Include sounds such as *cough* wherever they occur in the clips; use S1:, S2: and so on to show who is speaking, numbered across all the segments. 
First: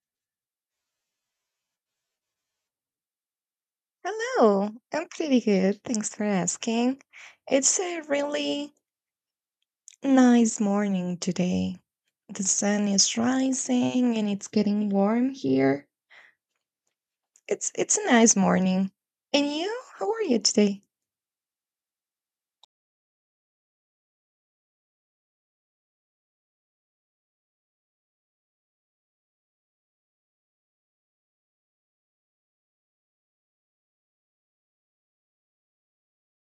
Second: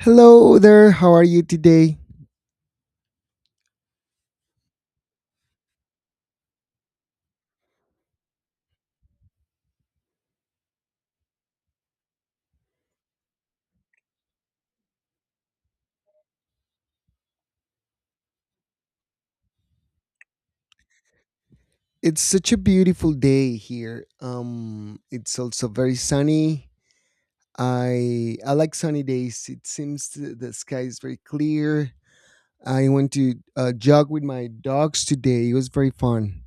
S1: Hello there, how are you today?
S2: Hello, I'm pretty good. Thanks for asking. It's a really nice morning today. The sun is rising and it's getting warm here. It's a nice morning. And you? How are you today?
S1: It's such a beautiful day here. It's also very sunny. I like sunny days. It seems the sky is very clear. I went to jog with my dogs today. It was very fun.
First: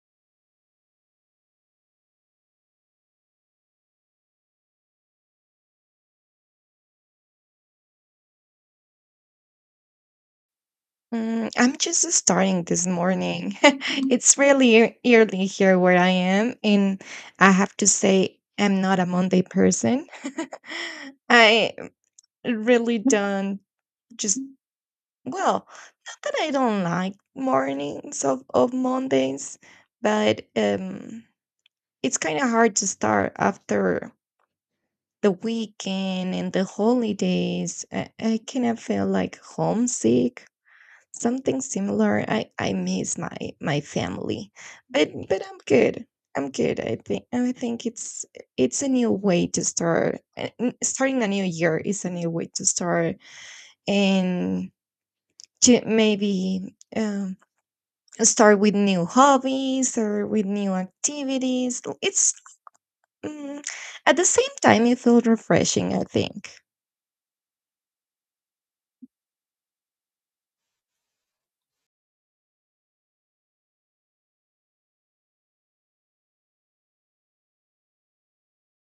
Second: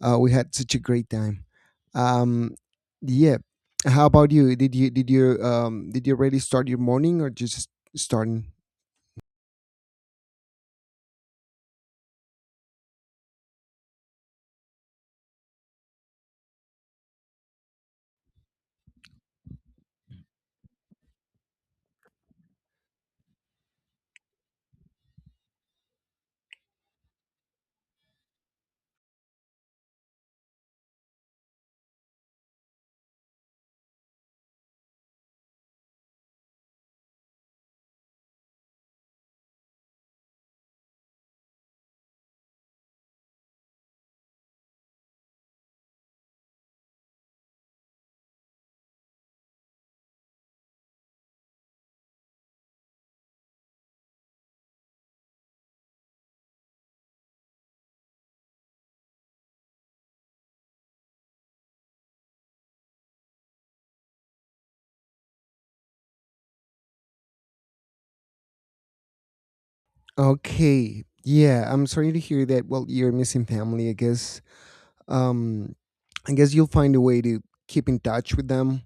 S1: We had such a great time. Um, yeah. How about you? Did you already start your morning, or just starting?
S2: Mm, I'm just starting this morning. *laughs* It's really early here where I am, and I have to say I'm not a Monday person. *laughs* I really don't just well. That I don't like mornings of Mondays, but it's kind of hard to start after the weekend and the holidays. I kind of feel like homesick, something similar. I miss my family, but I'm good. I'm good. I think it's a new way to start. Starting a new year is a new way to start, and to maybe start with new hobbies or with new activities. It's mm, at the same time it feels refreshing, I think.
S1: Okay. Yeah, I'm sorry to hear that. Well, you're missing family, I guess. Um, I guess you'll find a way to keep in touch with them,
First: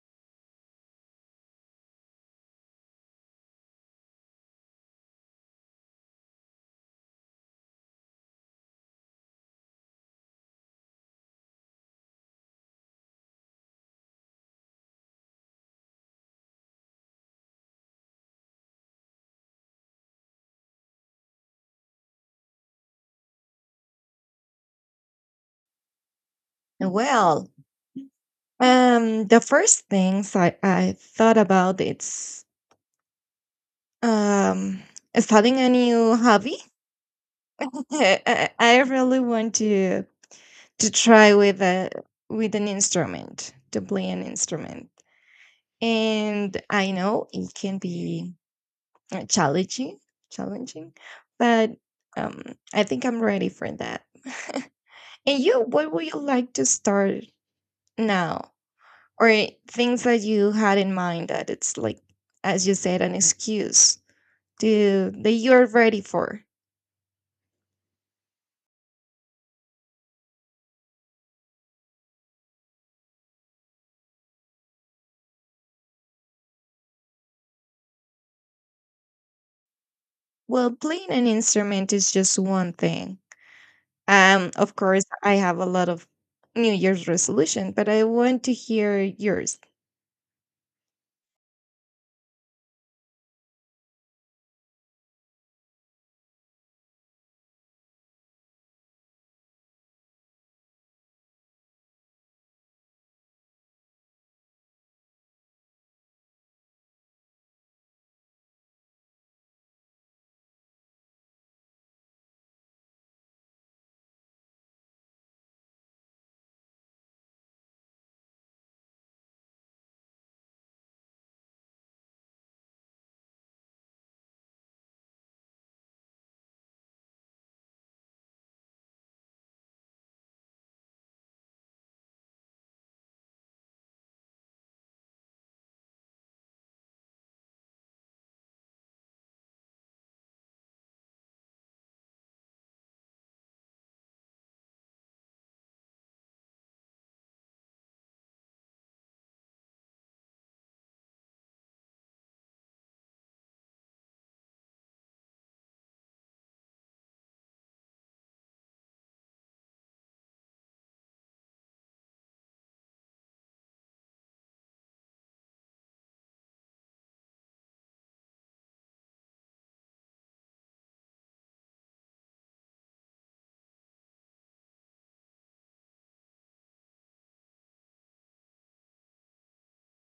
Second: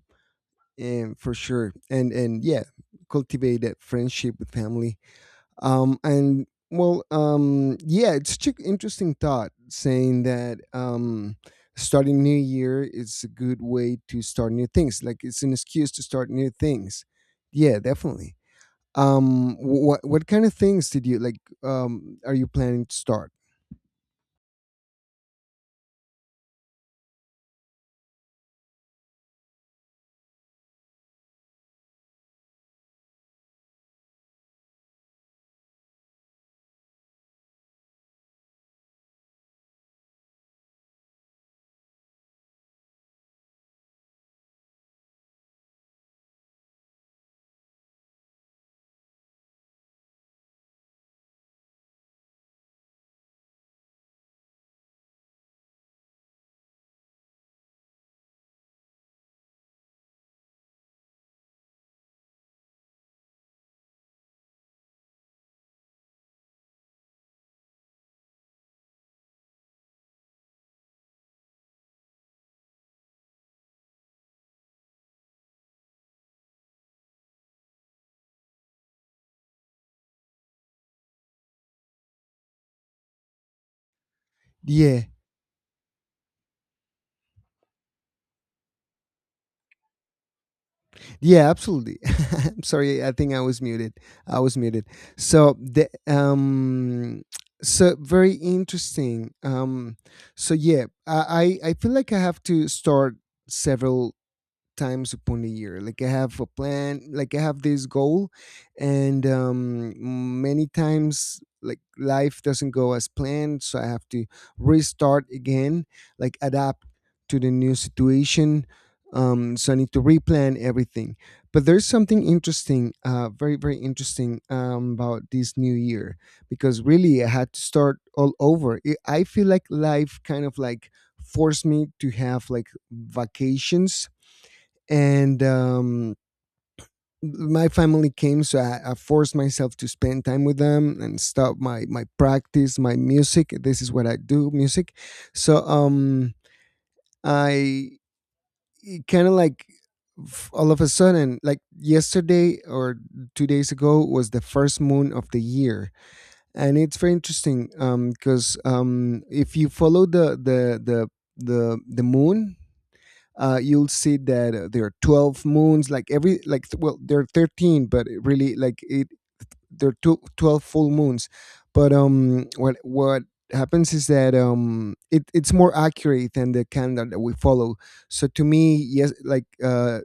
S1: and for sure, and yeah, cultivate that friendship with family. And well, yeah, it's such an interesting thought saying that starting new year is a good way to start new things. Like it's an excuse to start new things. Yeah, definitely. What kind of things did you like? Are you planning to start?
S2: Well, the first things I thought about it's um starting a new hobby. *laughs* I really want to try with a with an instrument to play an instrument, and I know it can be challenging, challenging, but um, I think I'm ready for that. *laughs* And you, what would you like to start now, or things that you had in mind that it's like, as you said, an excuse to that you're ready for? Well, playing an instrument is just one thing. Of
S1: Yeah,
S2: course, I have a lot of New Year's resolution, but I want to hear yours.
S1: yeah, absolutely. *laughs* I'm sorry, I think I was muted. I was muted. So the um, so very interesting. So yeah, I feel like I have to start several times upon a year. Like I have a plan, like I have this goal, and many times like life doesn't go as planned, so I have to restart again, like adapt to the new situation. So I need to replan everything. But there's something interesting, very interesting about this new year, because really I had to start all over. I feel like life kind of like forced me to have like vacations. And my family came, so I forced myself to spend time with them and stop my practice, my music. This is what I do, music. So I kind of like all of a sudden, like yesterday or 2 days ago, was the first moon of the year. And it's very interesting because if you follow the moon, you'll see that there are 12 moons like every like well, there are 13, but it really like it, there are 2 12 full moons. But what happens is that it's more accurate than the calendar that we follow. So to me, yes, like uh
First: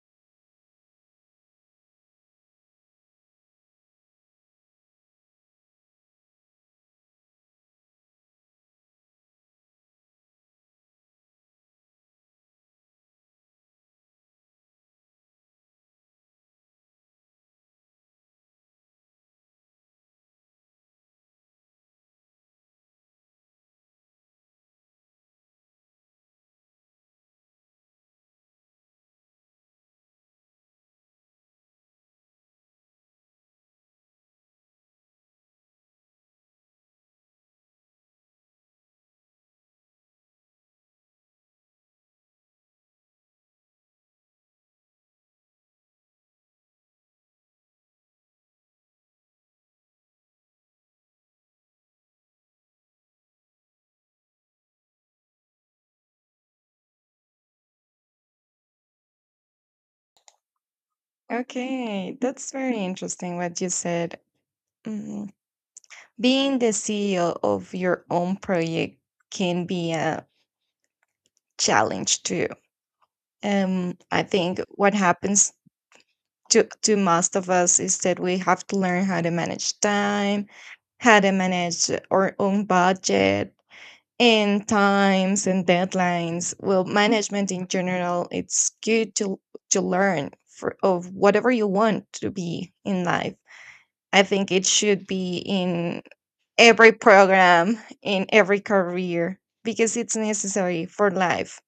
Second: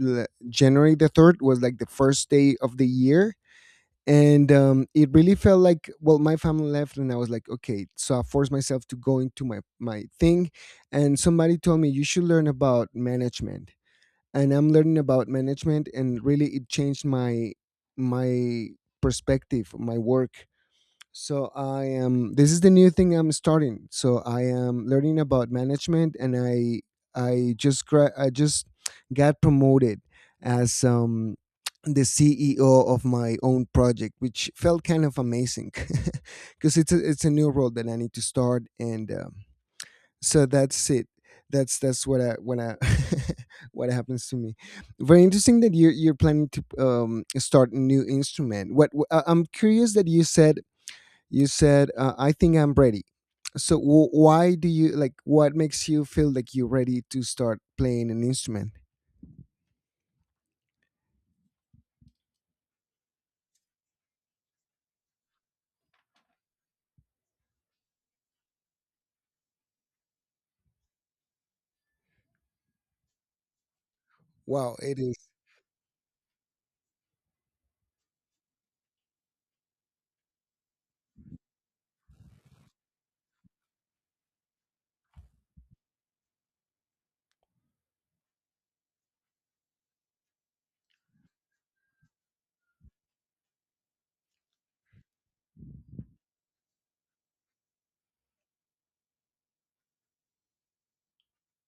S1: l- january the 3rd was like the first day of the year. And it really felt like, well, my family left, and I was like, okay, so I forced myself to go into my thing. And somebody told me you should learn about management, and I'm learning about management, and really it changed my my perspective, my work. So I am, this is the new thing I'm starting. So I am learning about management, and I just got promoted as the CEO of my own project, which felt kind of amazing. *laughs* Because it's a new role that I need to start. And so that's it. That's what I *laughs* what happens to me. Very interesting that you're planning to start a new instrument. I'm curious that you said I think I'm ready. So why do you, like, what makes you feel like you're ready to start playing an instrument?
S2: Okay, that's very interesting what you said. Being the CEO of your own project can be a challenge too. I think
S1: Wow,
S2: what
S1: it is.
S2: happens to most of us is that we have to learn how to manage time, how to manage our own budget and times and deadlines. Well, management in general, it's good to learn for of whatever you want to be in life. I think it should be in every program in every career because it's necessary for life.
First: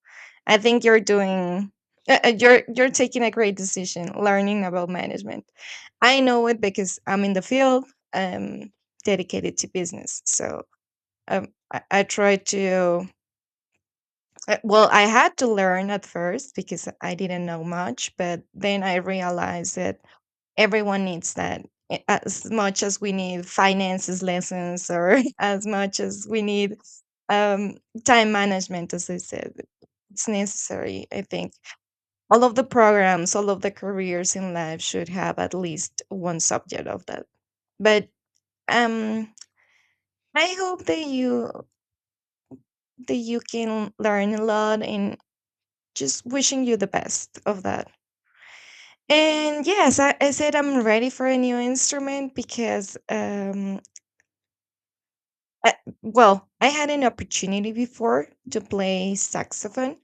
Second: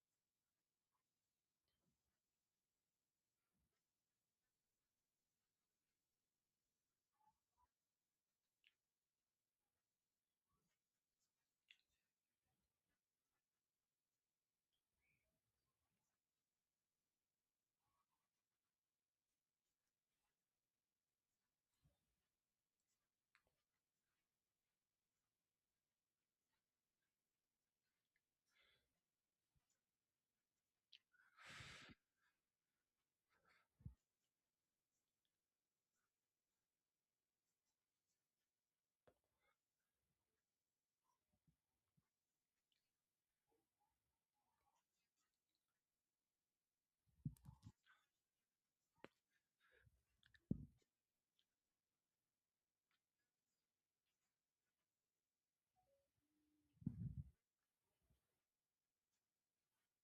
S2: I think you're doing you're taking a great decision learning about management. I know it because I'm in the field. I'm dedicated to business, so um, I try to. Well, I had to learn at first because I didn't know much, but then I realized that everyone needs that as much as we need finances lessons or *laughs* as much as we need um, time management, as I said. It's necessary, I think. All of the programs, all of the careers in life should have at least one subject of that. But um, I hope that you can learn a lot and just wishing you the best of that. And yes, I said I'm ready for a new instrument because I, well, I had an opportunity before to play saxophone,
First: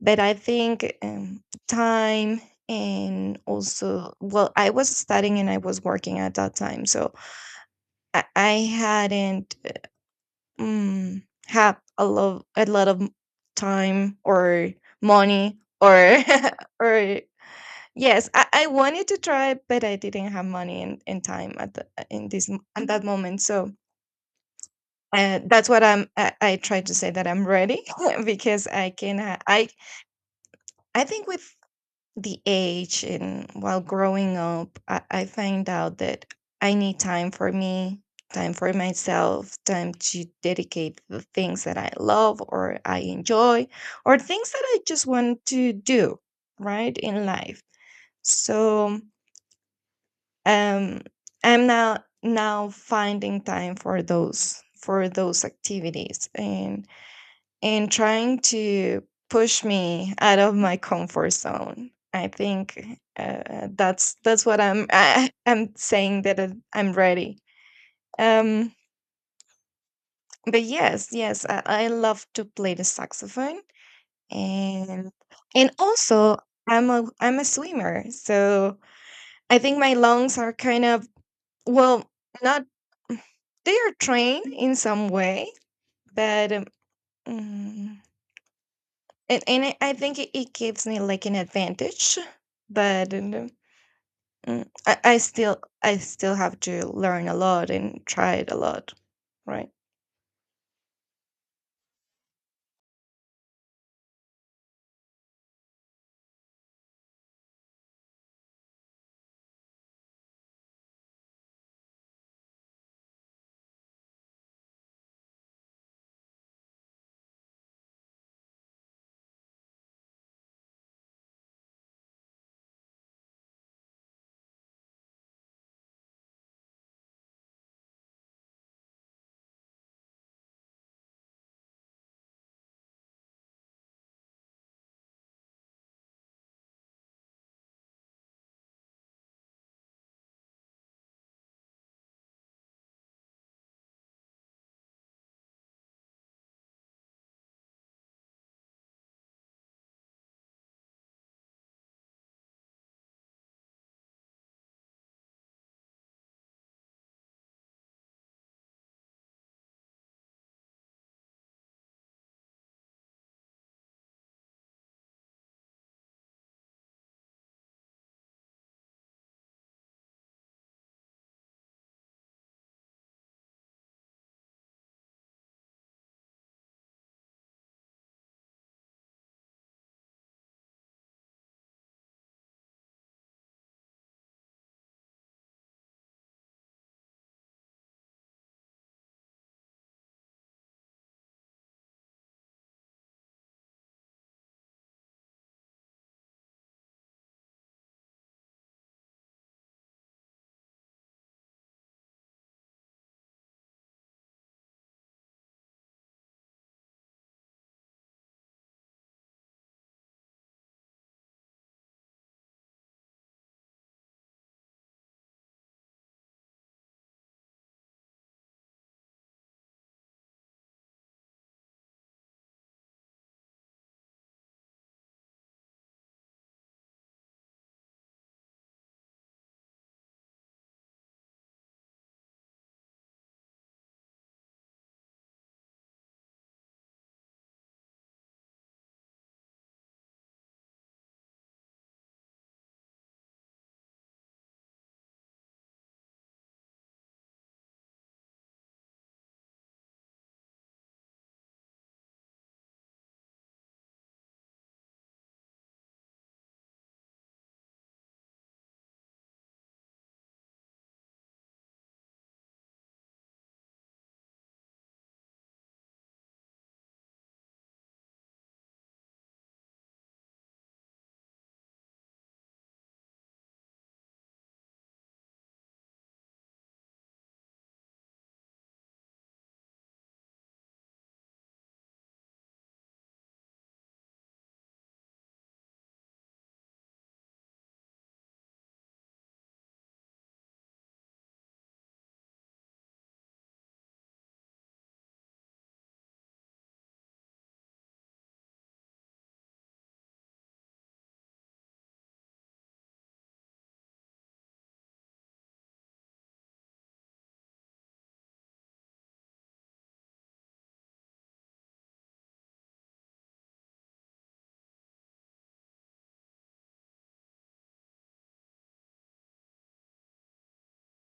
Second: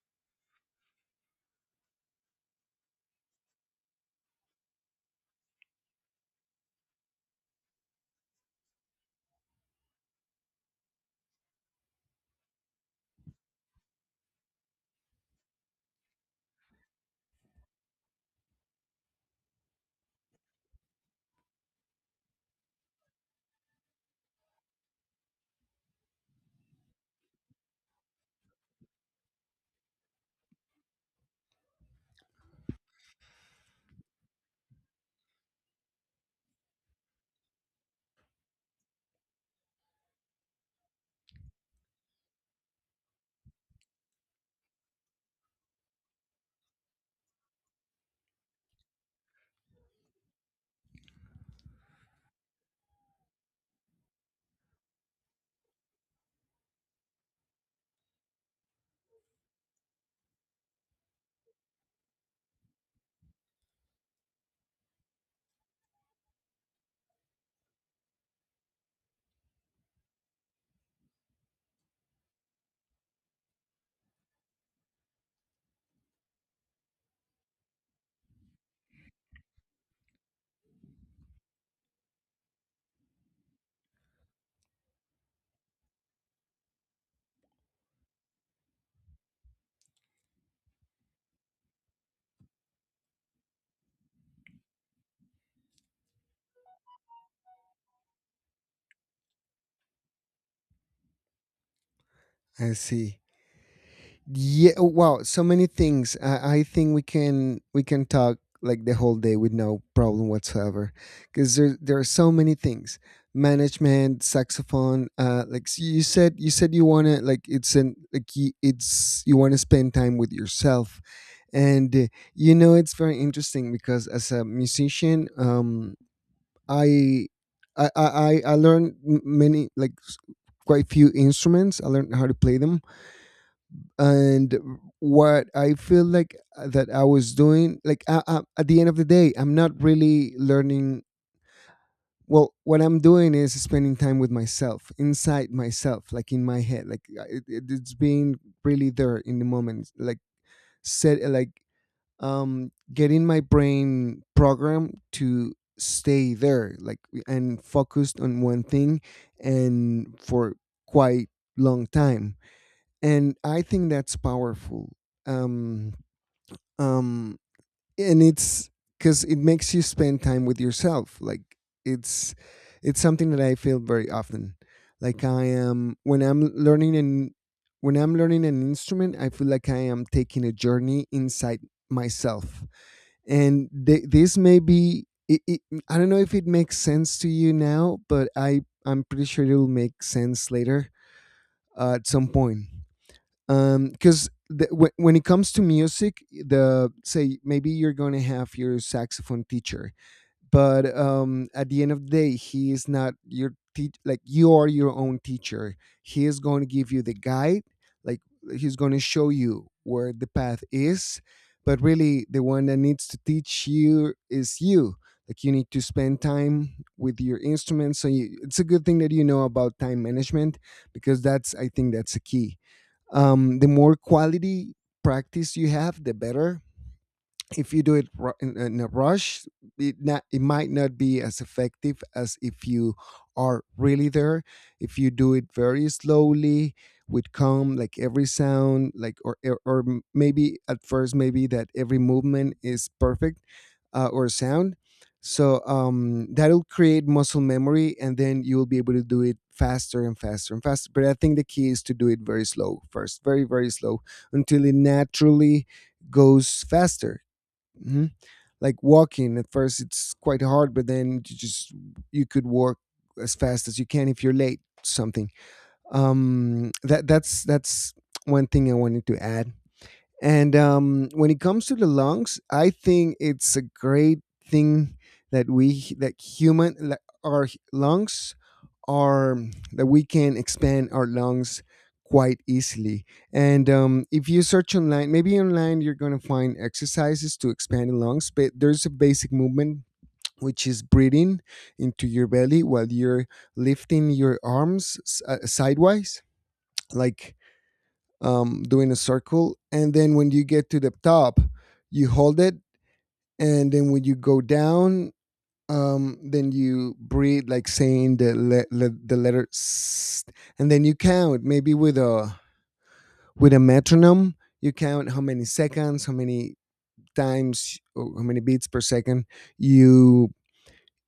S2: but I think time and also, well, I was studying and I was working at that time, so I hadn't had a lot of time or money or *laughs* or yes, I wanted to try, but I didn't have money and time at the in this at that moment, so. That's what I'm. I try to say that I'm ready *laughs* because I can. I think with the age and while growing up, I find out that I need time for me, time for myself, time to dedicate the things that I love or I enjoy, or things that I just want to do right in life. So um, I'm now finding time for those activities and trying to push me out of my comfort zone. I think that's what I'm *laughs* I'm saying that I'm ready. Um, but yes, yes, I love to play the saxophone, and and also I'm a swimmer, so I think my lungs are kind of well not they are trained in some way, but mm, and I think it gives me like an advantage, but I still have to learn a lot and try it a lot, right?
S1: I see. Yeah. Oh, wow, so many things. I think we can talk like the whole day with no problem whatsoever, because there are so many things. Management, saxophone, you said you want to, like, it's an, like you, it's, you want to spend time with yourself. And you know, it's very interesting because, as a musician, i I learned many like quite few instruments. I learned how to play them. And what I feel like, that I was doing, like at the end of the day, I'm not really learning. Well, what I'm doing is spending time with myself, inside myself, like in my head, like it's being really there in the moment, like set, like getting my brain programmed to stay there like, and focused on one thing, and for quite long time. And I think that's powerful. Um, um, and it's because it makes you spend time with yourself. Like it's it's something that I feel very often. Like I am when I'm when I'm learning an instrument, I feel like I am taking a journey inside myself. And this may be I don't know if it makes sense to you now, but I, I'm pretty sure it will make sense later, at some point. Because when it comes to music, the say, maybe you're going to have your saxophone teacher, but at the end of the day, he is not your teach like you are your own teacher. He is going to give you the guide, like he's going to show you where the path is. But really, the one that needs to teach you is you. Like you need to spend time with your instrument. So you, it's a good thing that you know about time management, because that's, I think that's a key. The more quality practice you have, the better. If you do it in a rush, it not, it might not be as effective as if you are really there. If you do it very slowly, with calm, like every sound, like maybe at first, maybe that every movement is perfect, or sound. So that'll create muscle memory, and then you'll be able to do it faster and faster and faster. But I think the key is to do it very slow first, very slow, until it naturally goes faster. Mhm. Like walking at first, it's quite hard, but then you just, you could walk as fast as you can if you're late. Something that's one thing I wanted to add. And when it comes to the lungs, I think it's a great thing that we, that human, like our lungs are, that we can expand our lungs quite easily. And if you search online, maybe online, you're gonna find exercises to expand the lungs. But there's a basic movement, which is breathing into your belly while you're lifting your arms sidewise, like doing a circle. And then when you get to the top, you hold it. And then when you go down, then you breathe, like saying the letter S. And then you count, maybe with a metronome. You count how many seconds, how many times, or how many beats per second you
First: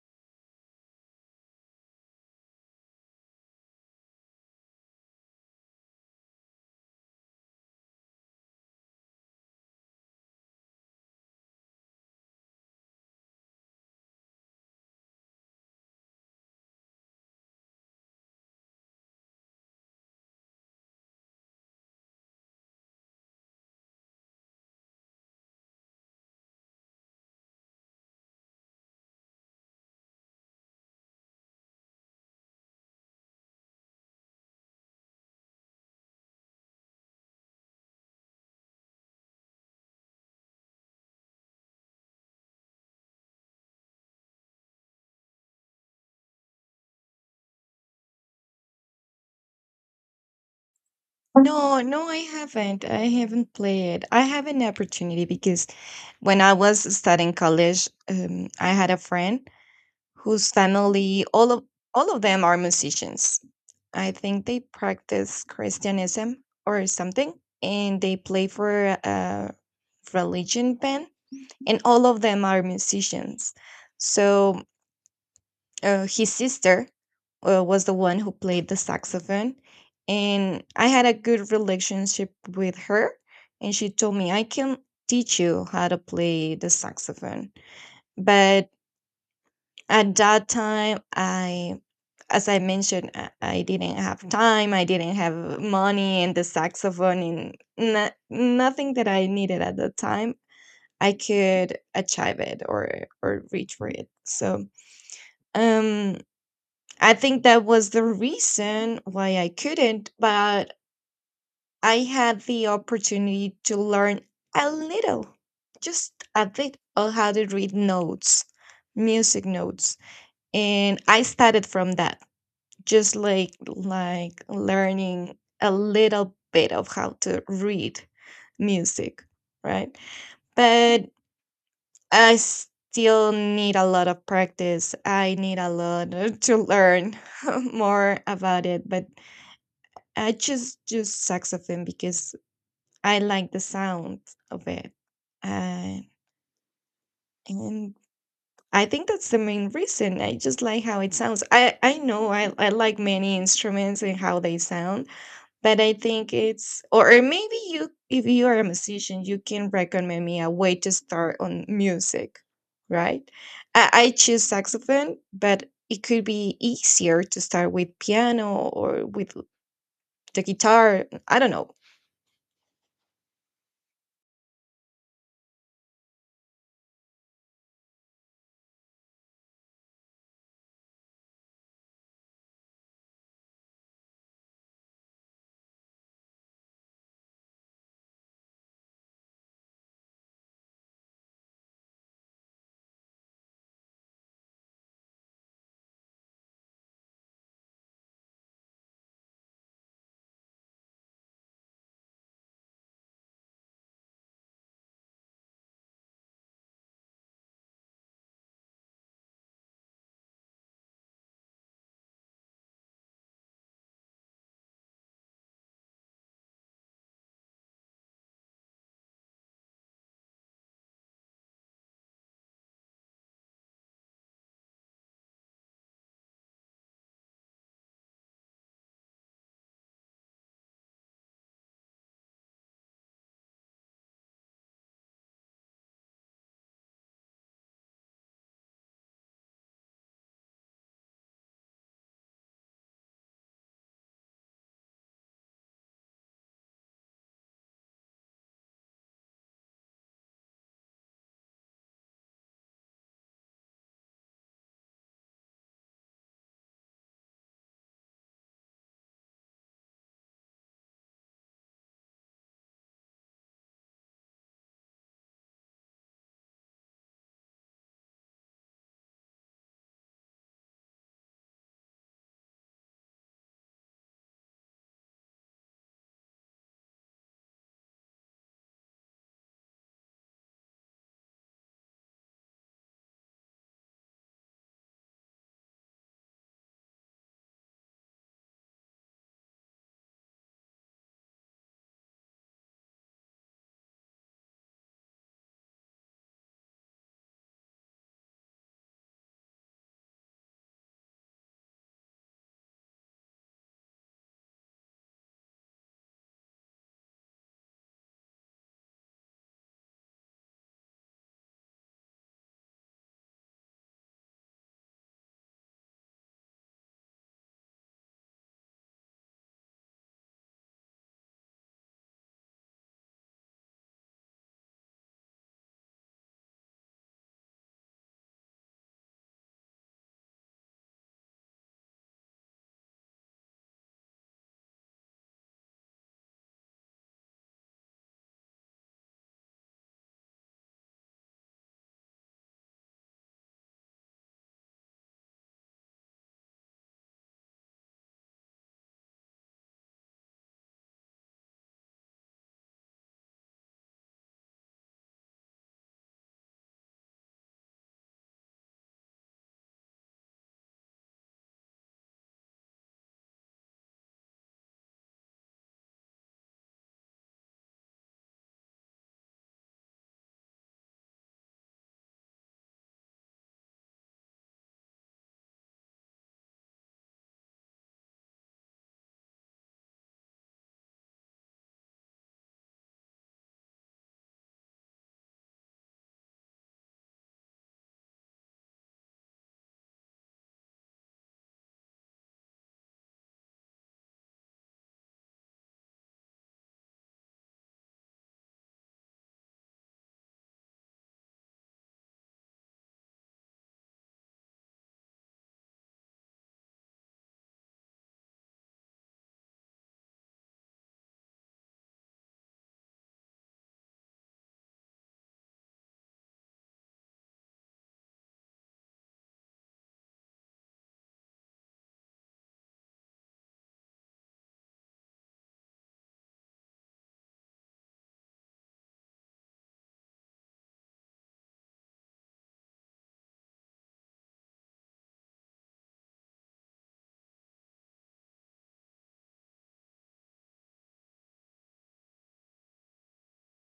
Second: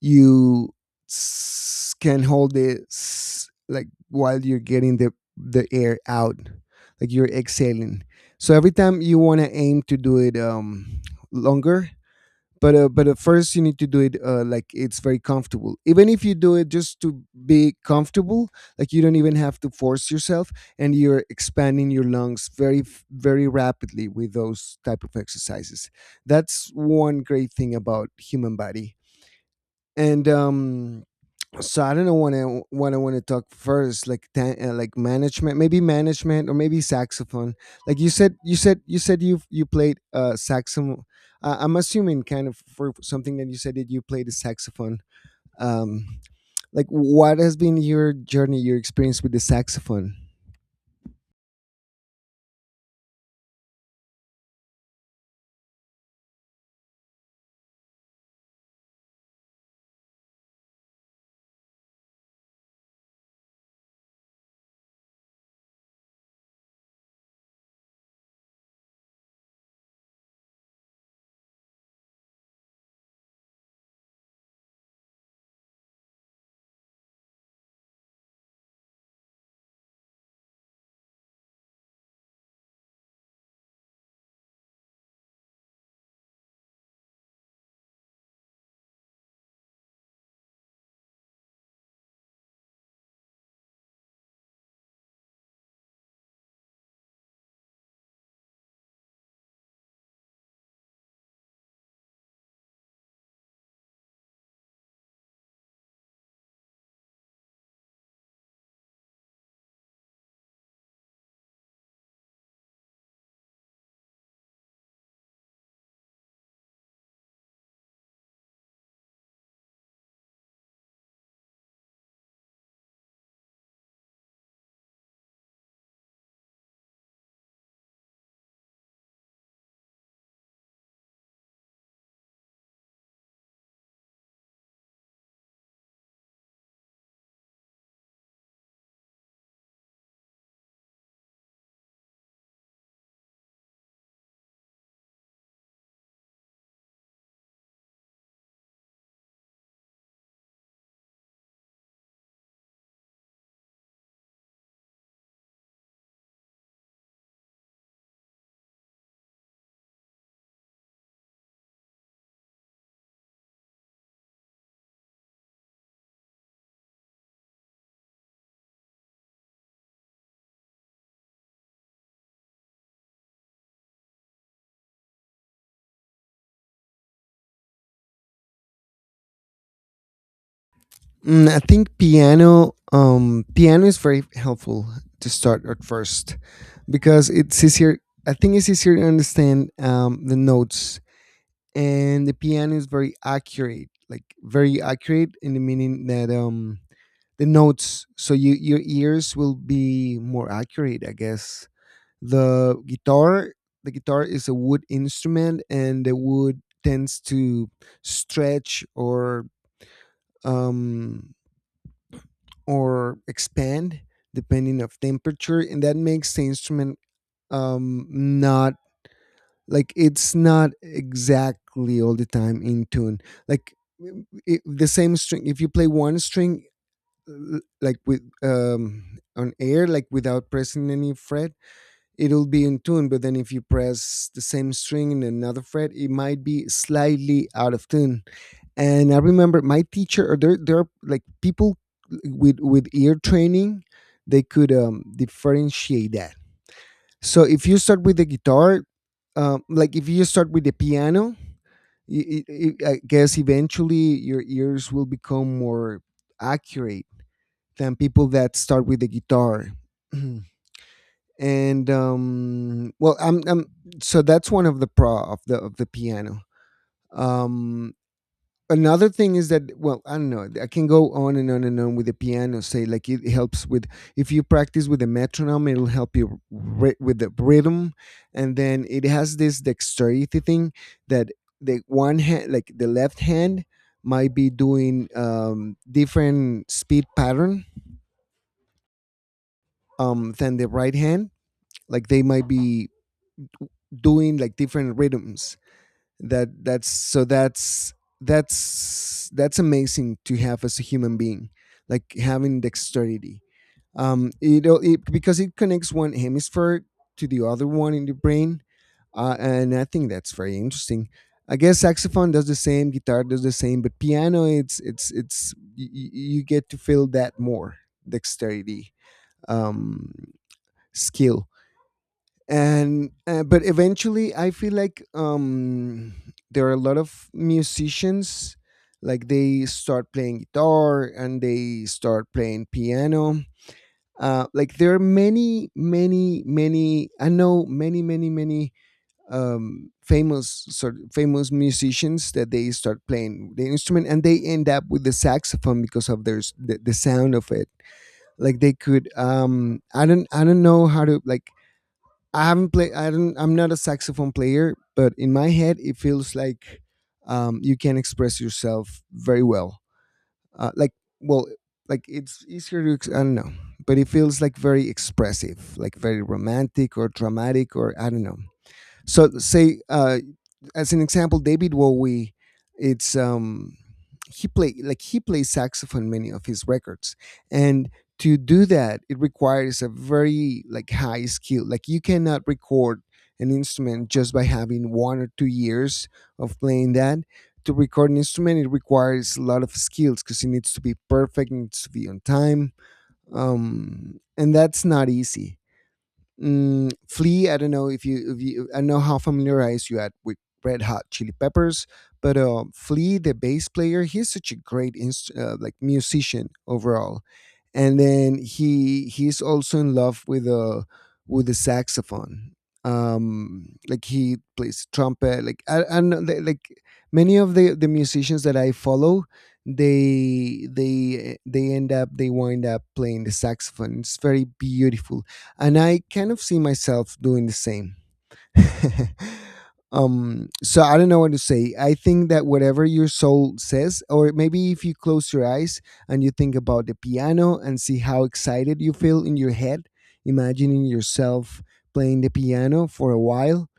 S1: you can hold it like while you're getting the air out, like you're exhaling. So every time you want to aim to do it longer. But but at first you need to do it like it's very comfortable, even if you do it just to be comfortable. Like you don't even have to force yourself, and you're expanding your lungs very very rapidly with those type of exercises. That's one great thing about human body. And so I don't know what I, when I want to talk first, like like management, maybe management, or maybe saxophone. Like you said, you said you played saxophone. I'm assuming, kind of, for something that you said, that you played the saxophone. Um, like what has been your journey, your experience with the saxophone?
S2: No, no, I haven't. I haven't played. I have an opportunity because when I was studying college, I had a friend whose family all of them are musicians. I think they practice Christianism or something, and they play for a religion band, and all of them are musicians. So his sister was the one who played the saxophone, and I had a good relationship with her, and she told me I can teach you how to play the saxophone, but at that time, I as I mentioned, I didn't have time, I didn't have money, and the saxophone, and no, nothing that I needed at the time. I could achieve it or reach for it. So, um, I think that was the reason why I couldn't. But I had the opportunity to learn a little, just a bit, of how to read notes, music notes, and I started from that just like learning a little bit of how to read music, right? But I still need a lot of practice, I need a lot *laughs* to learn *laughs* more about it, but I just choose saxophone because I like the sound of it. uh, and I think that's the main reason. I just like how it sounds. I know I like many instruments and how they sound, but I think it's or maybe you if you are a musician you can recommend me a way to start on music, right? I choose saxophone, but it could be easier to start with piano or with the guitar. I don't know.
S1: I think piano piano is very helpful to start at first because it's easier. I think it's easier to understand the notes, and the piano is very accurate, like very accurate in the meaning that the notes, so you, your ears will be more accurate, I guess. The guitar, the guitar is a wood instrument and the wood tends to stretch um or expand depending of temperature, and that makes the instrument not, like it's not exactly all the time in tune. Like w- I the same string, if you play one string like with on air, like without pressing any fret, it'll be in tune, but then if you press the same string in another fret, it might be slightly out of tune. And I remember my teacher, or there are like people with ear training, they could differentiate that. So if you start with the guitar, like if you start with the piano, I guess eventually your ears will become more accurate than people that start with the guitar. *clears throat* And well I'm so that's one of the pro of the piano. um Another thing is that, well, I don't know, I can go on and on and on with the piano. Say like it helps with, if you practice with the metronome it'll help you with the rhythm. And then it has this dexterity thing, that the one hand, like the left hand, might be doing different speed pattern than the right hand, like they might be doing like different rhythms. That that's so that's that's that's amazing to have as a human being, like having dexterity. It because it connects one hemisphere to the other one in the brain. And I think that's very interesting. I guess saxophone does the same, guitar does the same, but piano, it's you, you get to feel that more. Dexterity um skill. And but eventually I feel like there are a lot of musicians, like they start playing guitar and they start playing piano. Uh, like there are many many many, I know many many many famous sort famous musicians that they start playing the instrument and they end up with the saxophone because of their s- the sound of it. Like they could I don't, I don't know how to like, I haven't played. I don't. I'm not a saxophone player, but in my head, it feels like you can express yourself very well. Like, well, like it's easier to ex- I don't know, but it feels like very expressive, like very romantic or dramatic, or I don't know. So say as an example, David Bowie, it's he play like he plays saxophone in many of his records, and to do that, it requires a very like high skill. Like you cannot record an instrument just by having 1 or 2 years of playing that. To record an instrument, it requires a lot of skills because it needs to be perfect, it needs to be on time, and that's not easy. Mm, Flea, I don't know if you, I don't know how familiarized you are with Red Hot Chili Peppers, but Flea, the bass player, he's such a great inst- like musician overall, and then he's also in love with a, with the saxophone. Like he plays trumpet. Like I don't know, li- like many of the musicians that I follow, they end up, they wind up playing the saxophone. It's very beautiful, and I kind of see myself doing the same. *laughs* So I don't know what to say. I think that whatever your soul says, or maybe if you close your eyes and you think about the piano and see how excited you feel in your head, imagining yourself playing the piano for a while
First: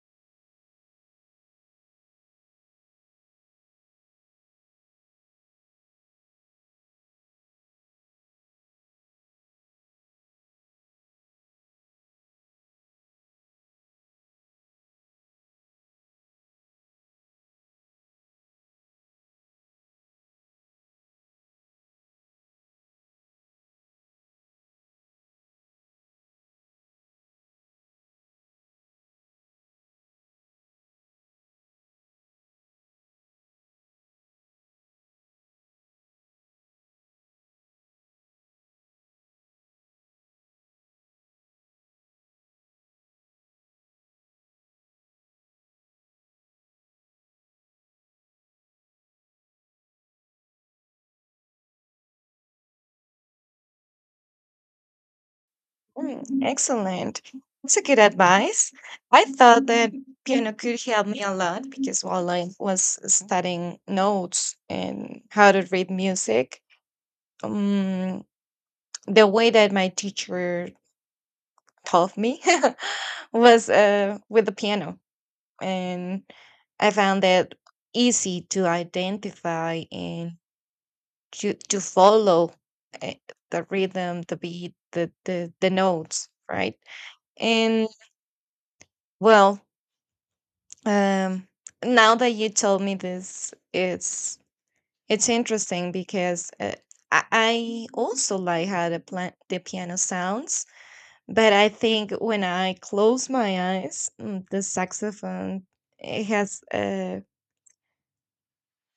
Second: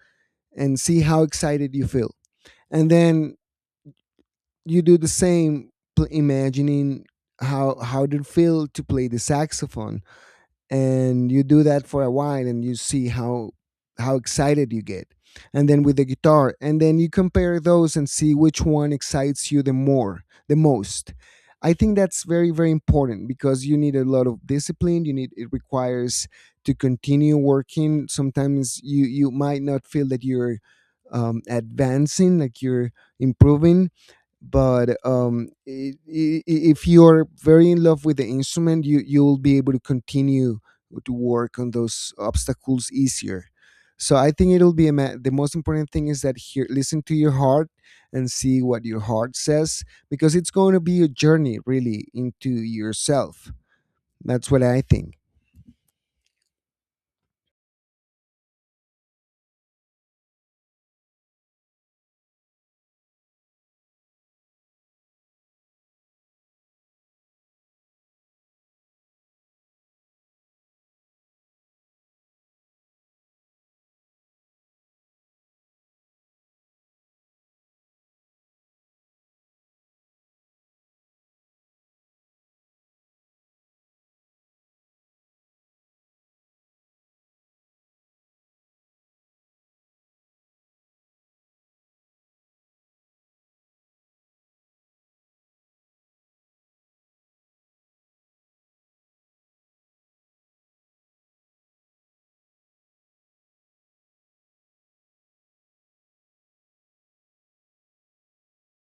S1: and see how excited you feel, and then you do the same, pl- imagining how did it feel to play the saxophone, and you do that for a while and you see how excited you get, and then with the guitar, and then you compare those and see which one excites you the more, the most. I think that's very very important because you need a lot of discipline, you need, it requires to continue working. Sometimes you, you might not feel that you're advancing, like you're improving, but if you're very in love with the instrument, you, you'll be able to continue to work on those obstacles easier. So I think it'll be a ma- the most important thing is that, here, listen to your heart and see what your heart says, because it's going to be a journey really into yourself. That's what I think.
S2: Mm, excellent. That's a good advice. I thought that piano could help me a lot because while I was studying notes and how to read music, um, the way that my teacher taught me *laughs* was with the piano. And I found that easy to identify and to follow uh, the rhythm, the beat, the notes, right? And well, um, now that you told me this, it's interesting because I also like how the piano sounds. But I think when I close my eyes, mm, the saxophone it has a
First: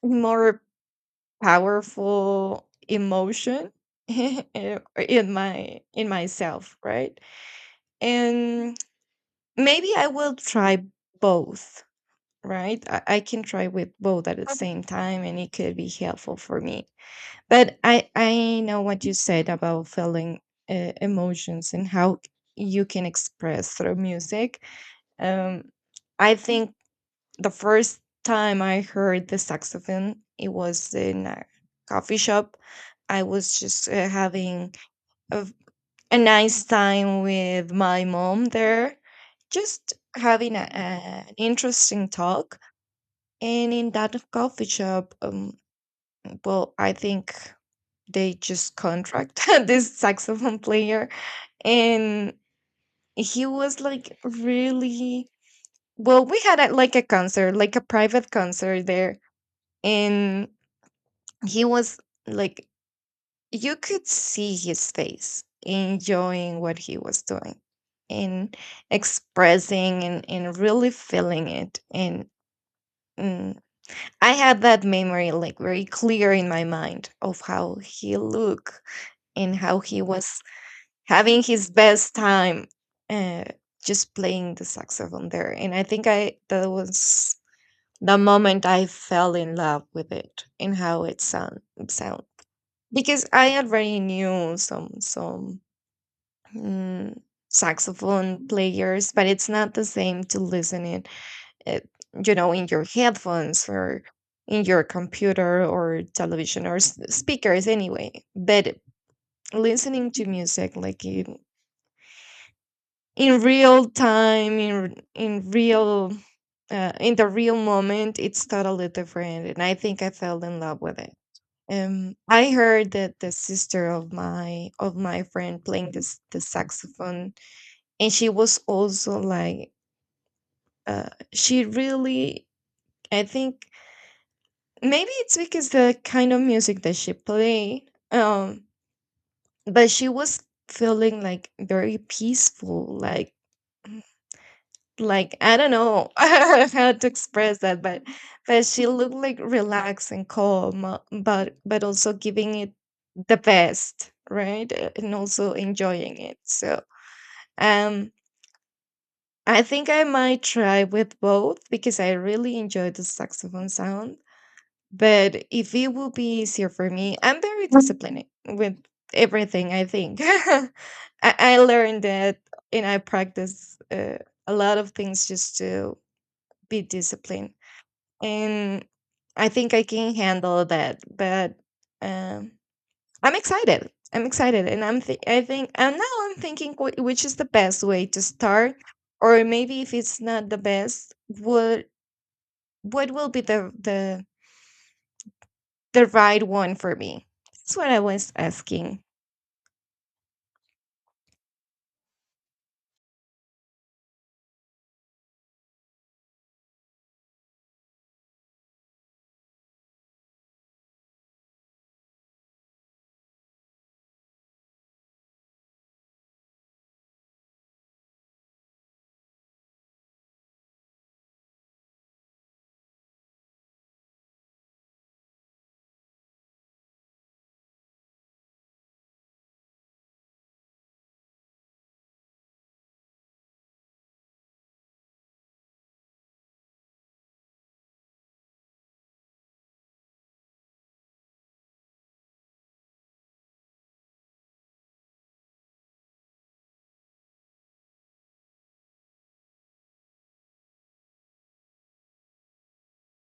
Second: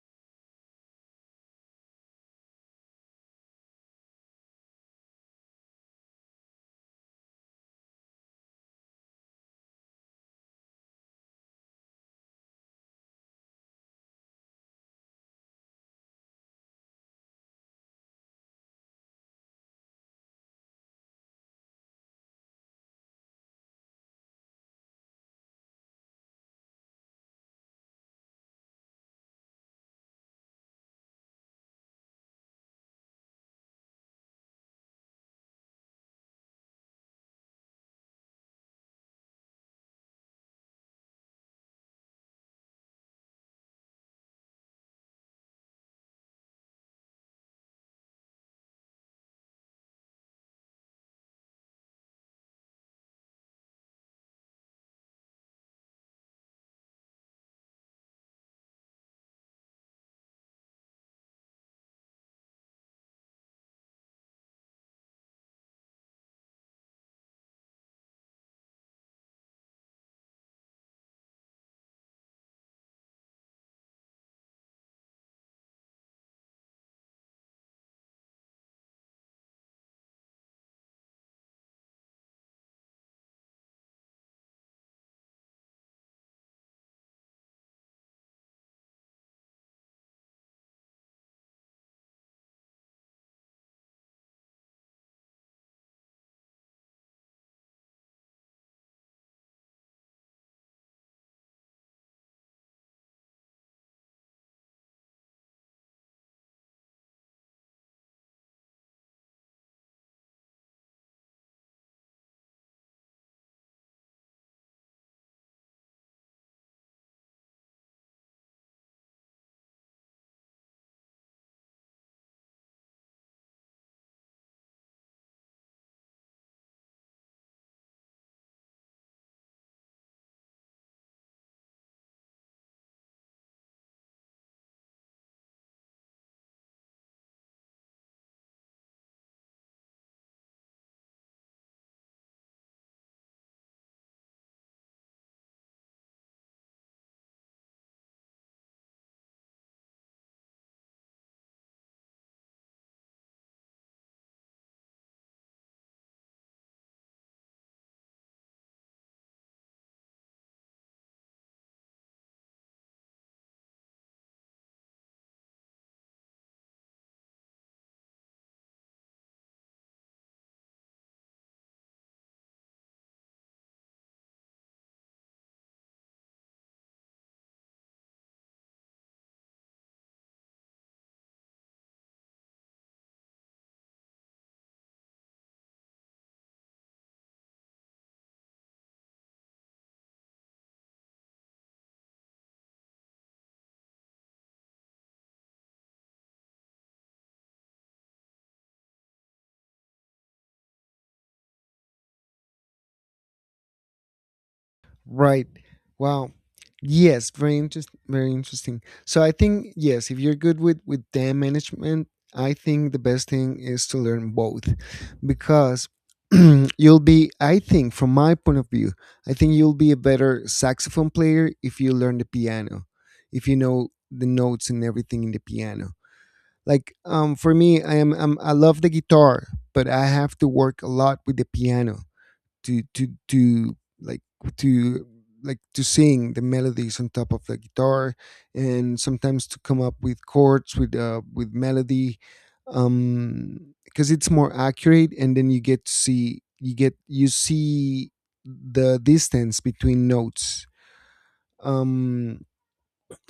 S2: more powerful emotion *laughs* in my in myself, right? And maybe I will try both, right? I can try with both at the same time and it could be helpful for me. But I know what you said about feeling emotions and how you can express through music. Um, I think the first time I heard the saxophone, it was in a coffee shop. I was just having a, a nice time with my mom there, just having an interesting talk. And in that coffee shop, well, I think they just contract *laughs* this saxophone player, and he was like really well, we had a, like a concert, like a private concert there, and he was like, you could see his face enjoying what he was doing and expressing and really feeling it. And mm, I had that memory like very clear in my mind of how he looked and how he was having his best time uh, just playing the saxophone there. And I think I that was the moment I fell in love with it and how it sound because I already knew some mm, saxophone players, but it's not the same to listen in it, you know in your headphones or in your computer or television or speakers anyway. But listening to music like in real time in the real moment it's totally different and I think I fell in love with it. I heard that the sister of my friend playing this the saxophone, and she was also like, uh, she really, I think maybe it's because the kind of music that she played, but she was feeling like very peaceful, like I don't know *laughs* how to express that, but she looked like relaxed and calm, but also giving it the best, right? And also enjoying it. So um, I think I might try with both because I really enjoy the saxophone sound. But if it will be easier for me, I'm very disciplined with everything. I think *laughs* I learned that, and I practice a lot of things just to be disciplined, and I think I can handle that. But um I'm excited, I'm excited, and I think, and now I'm thinking which is the best way to start, or maybe if it's not the best, what what will be the right one for me. That's what I was asking.
S1: Right. Wow. Yes, very interesting. Very interesting. So I think yes, if you're good with dam management, I think the best thing is to learn both, because *clears throat* you'll be, I think, from my point of view, I think you'll be a better saxophone player if you learn the piano, if you know the notes and everything in the piano. Like for me, I am I love the guitar, but I have to work a lot with the piano to like to, like to sing the melodies on top of the guitar, and sometimes to come up with chords with melody because it's more accurate, and then you get to see, you see the distance between notes. um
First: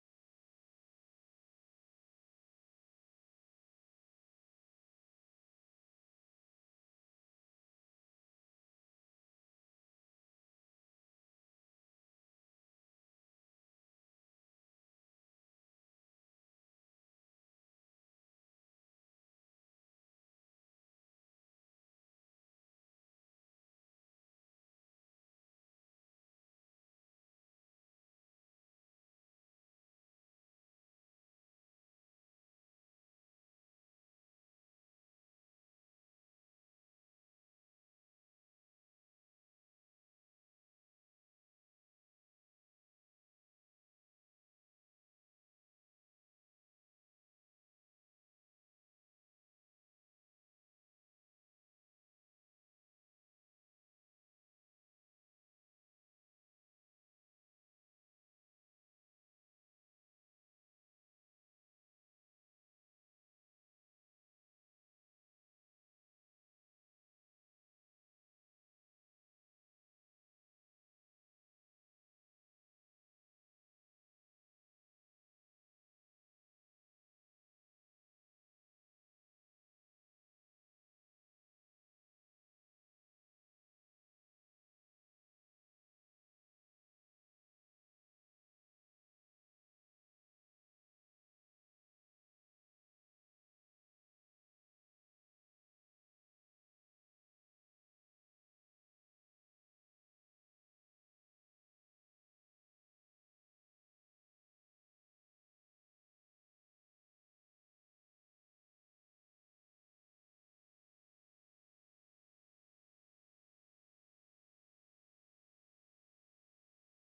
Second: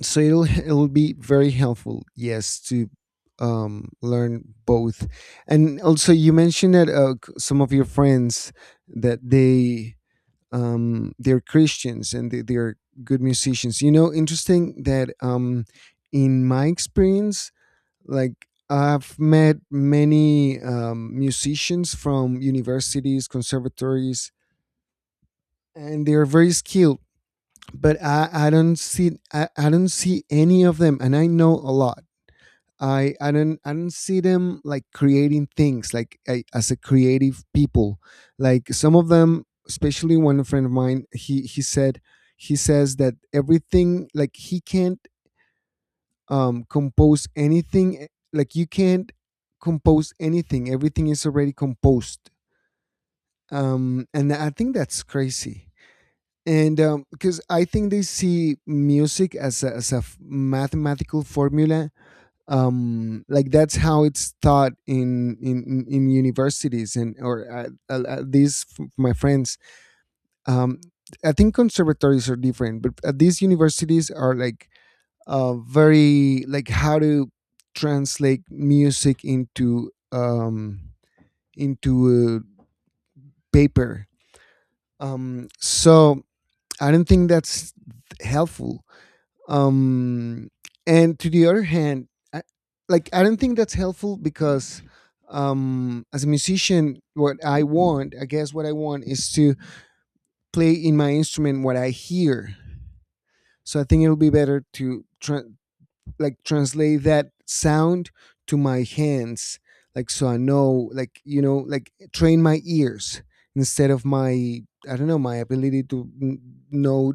S1: so it'll be very helpful, yes, to learn both. And also you mentioned that c- some of your friends that they they're Christians and they, they're good musicians. You know, interesting that in my experience, like I've met many musicians from universities, conservatories, and they are very skilled. But I don't see, I don't see any of them, and I know a lot. I don't see them like creating things, like I, as a creative people. Like some of them, especially one friend of mine, he said, he says that everything, like he can't compose anything, eh, like you can't compose anything. Everything is already composed. Um, and I think that's crazy. And because I think they see music as a f- mathematical formula, like that's how it's taught in, in universities, and or at these f- my friends. um I think conservatories are different, but at these universities are like very like how to translate music into paper. So I don't think that's helpful. Um, and to the other hand, I, like I don't think that's helpful because as a musician, what I want, I guess, what I want is to play in my instrument what I hear. So I think it'll be better to tra- like translate that sound to my hands, like so I know, like you know, like train my ears instead of my, I don't know, my ability to n- know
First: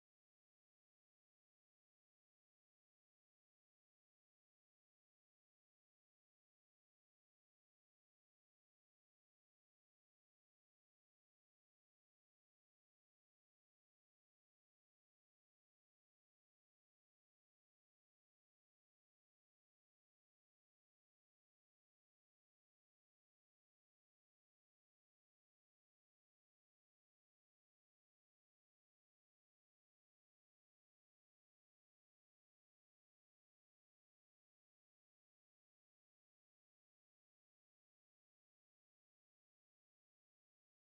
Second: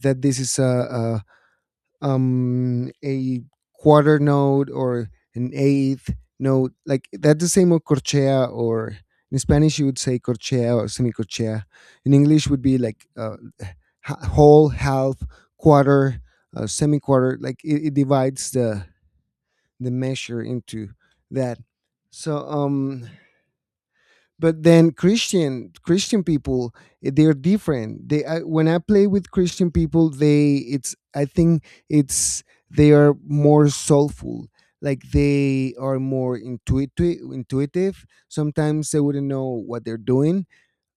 S1: that this is a quarter note or an eighth note. Like that's the same with corchea, or in Spanish you would say corchea or semicorchea. In English would be like h- whole, half, quarter, semi quarter. Like it divides the measure into that. So but then Christian people, eh, they're different. They, I, when I play with Christian people, they, it's, I think it's, they are more soulful, like they are more intuitive. Intuitive, sometimes they wouldn't know what they're doing,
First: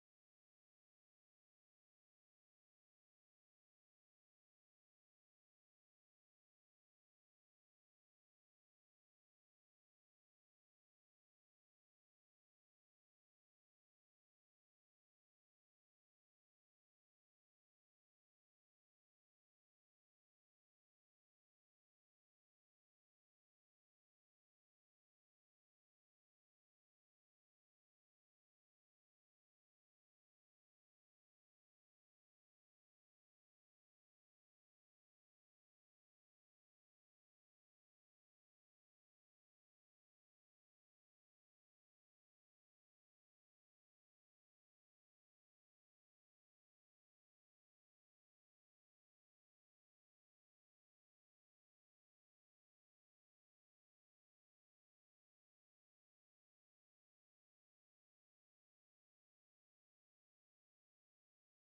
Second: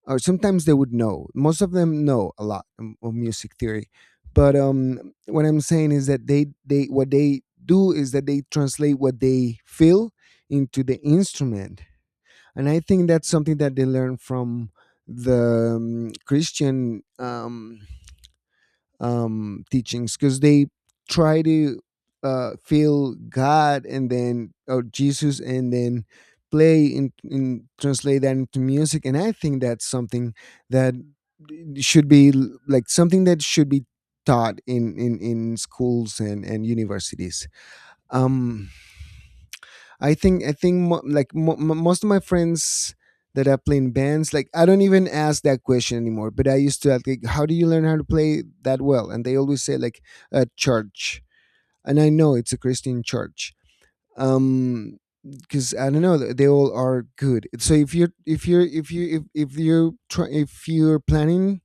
S1: or sometimes they would know, most of them know a lot of music theory. But what I'm saying is that they, what they do is that they translate what they feel into the instrument. And I think that's something that they learn from the Christian teachings, because they try to feel God and then, or Jesus, and then play in translate that into music. And I think that's something that should be l- like something that should be taught in, in schools and universities. Um, I think mo- like mo- mo- most of my friends that I play in bands, like I don't even ask that question anymore. But I used to ask, like, how do you learn how to play that well? And they always say like a church, and I know it's a Christian church. Um, because I don't know, they all are good. So if you're, if you're, if you, if you try, if you're planning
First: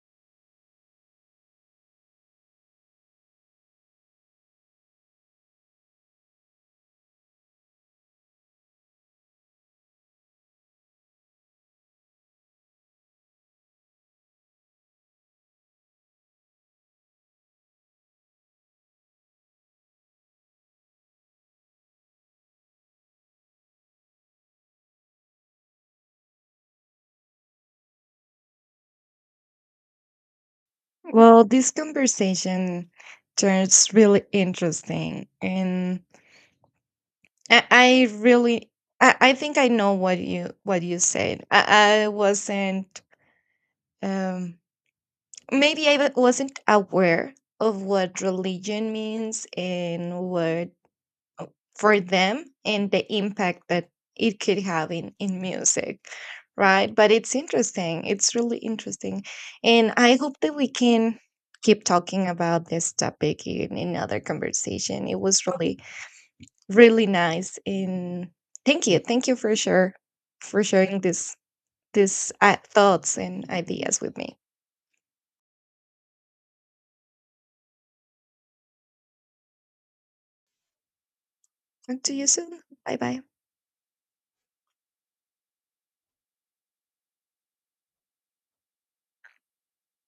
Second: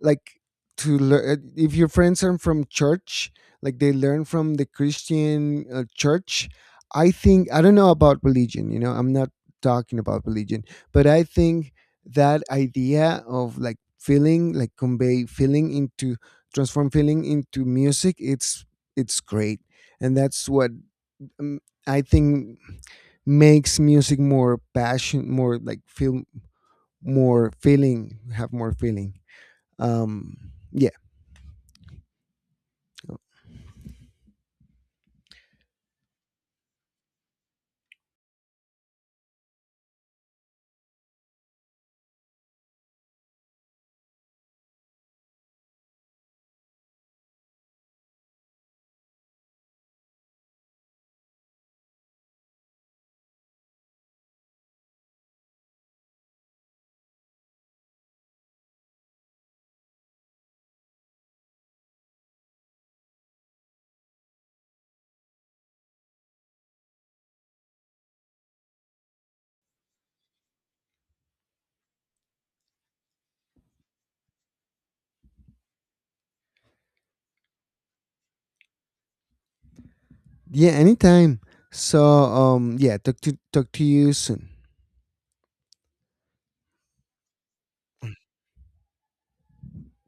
S1: like to learn, if your friends are from church, like they learn from the Christian church. I think, I don't know about religion, you know, I'm not talking about religion, but I think that idea of like feeling, like convey feeling into, transform feeling into music, it's great. And that's what um, I think makes music more passion, more like feel, more feeling, have more feeling. um
S2: Well, this conversation turns really interesting, and I really I think I know what you said. I wasn't um maybe wasn't aware of what religion means and what for them and the impact that it could have in music. Right. But it's interesting. It's really interesting. And I hope that we can keep talking about this topic in another conversation. It was really really nice, and thank you for sure for sharing this thoughts and ideas with me.
S1: Yeah, anytime.
S2: Talk
S1: So
S2: to you soon.
S1: yeah,
S2: Bye bye.
S1: talk to you soon.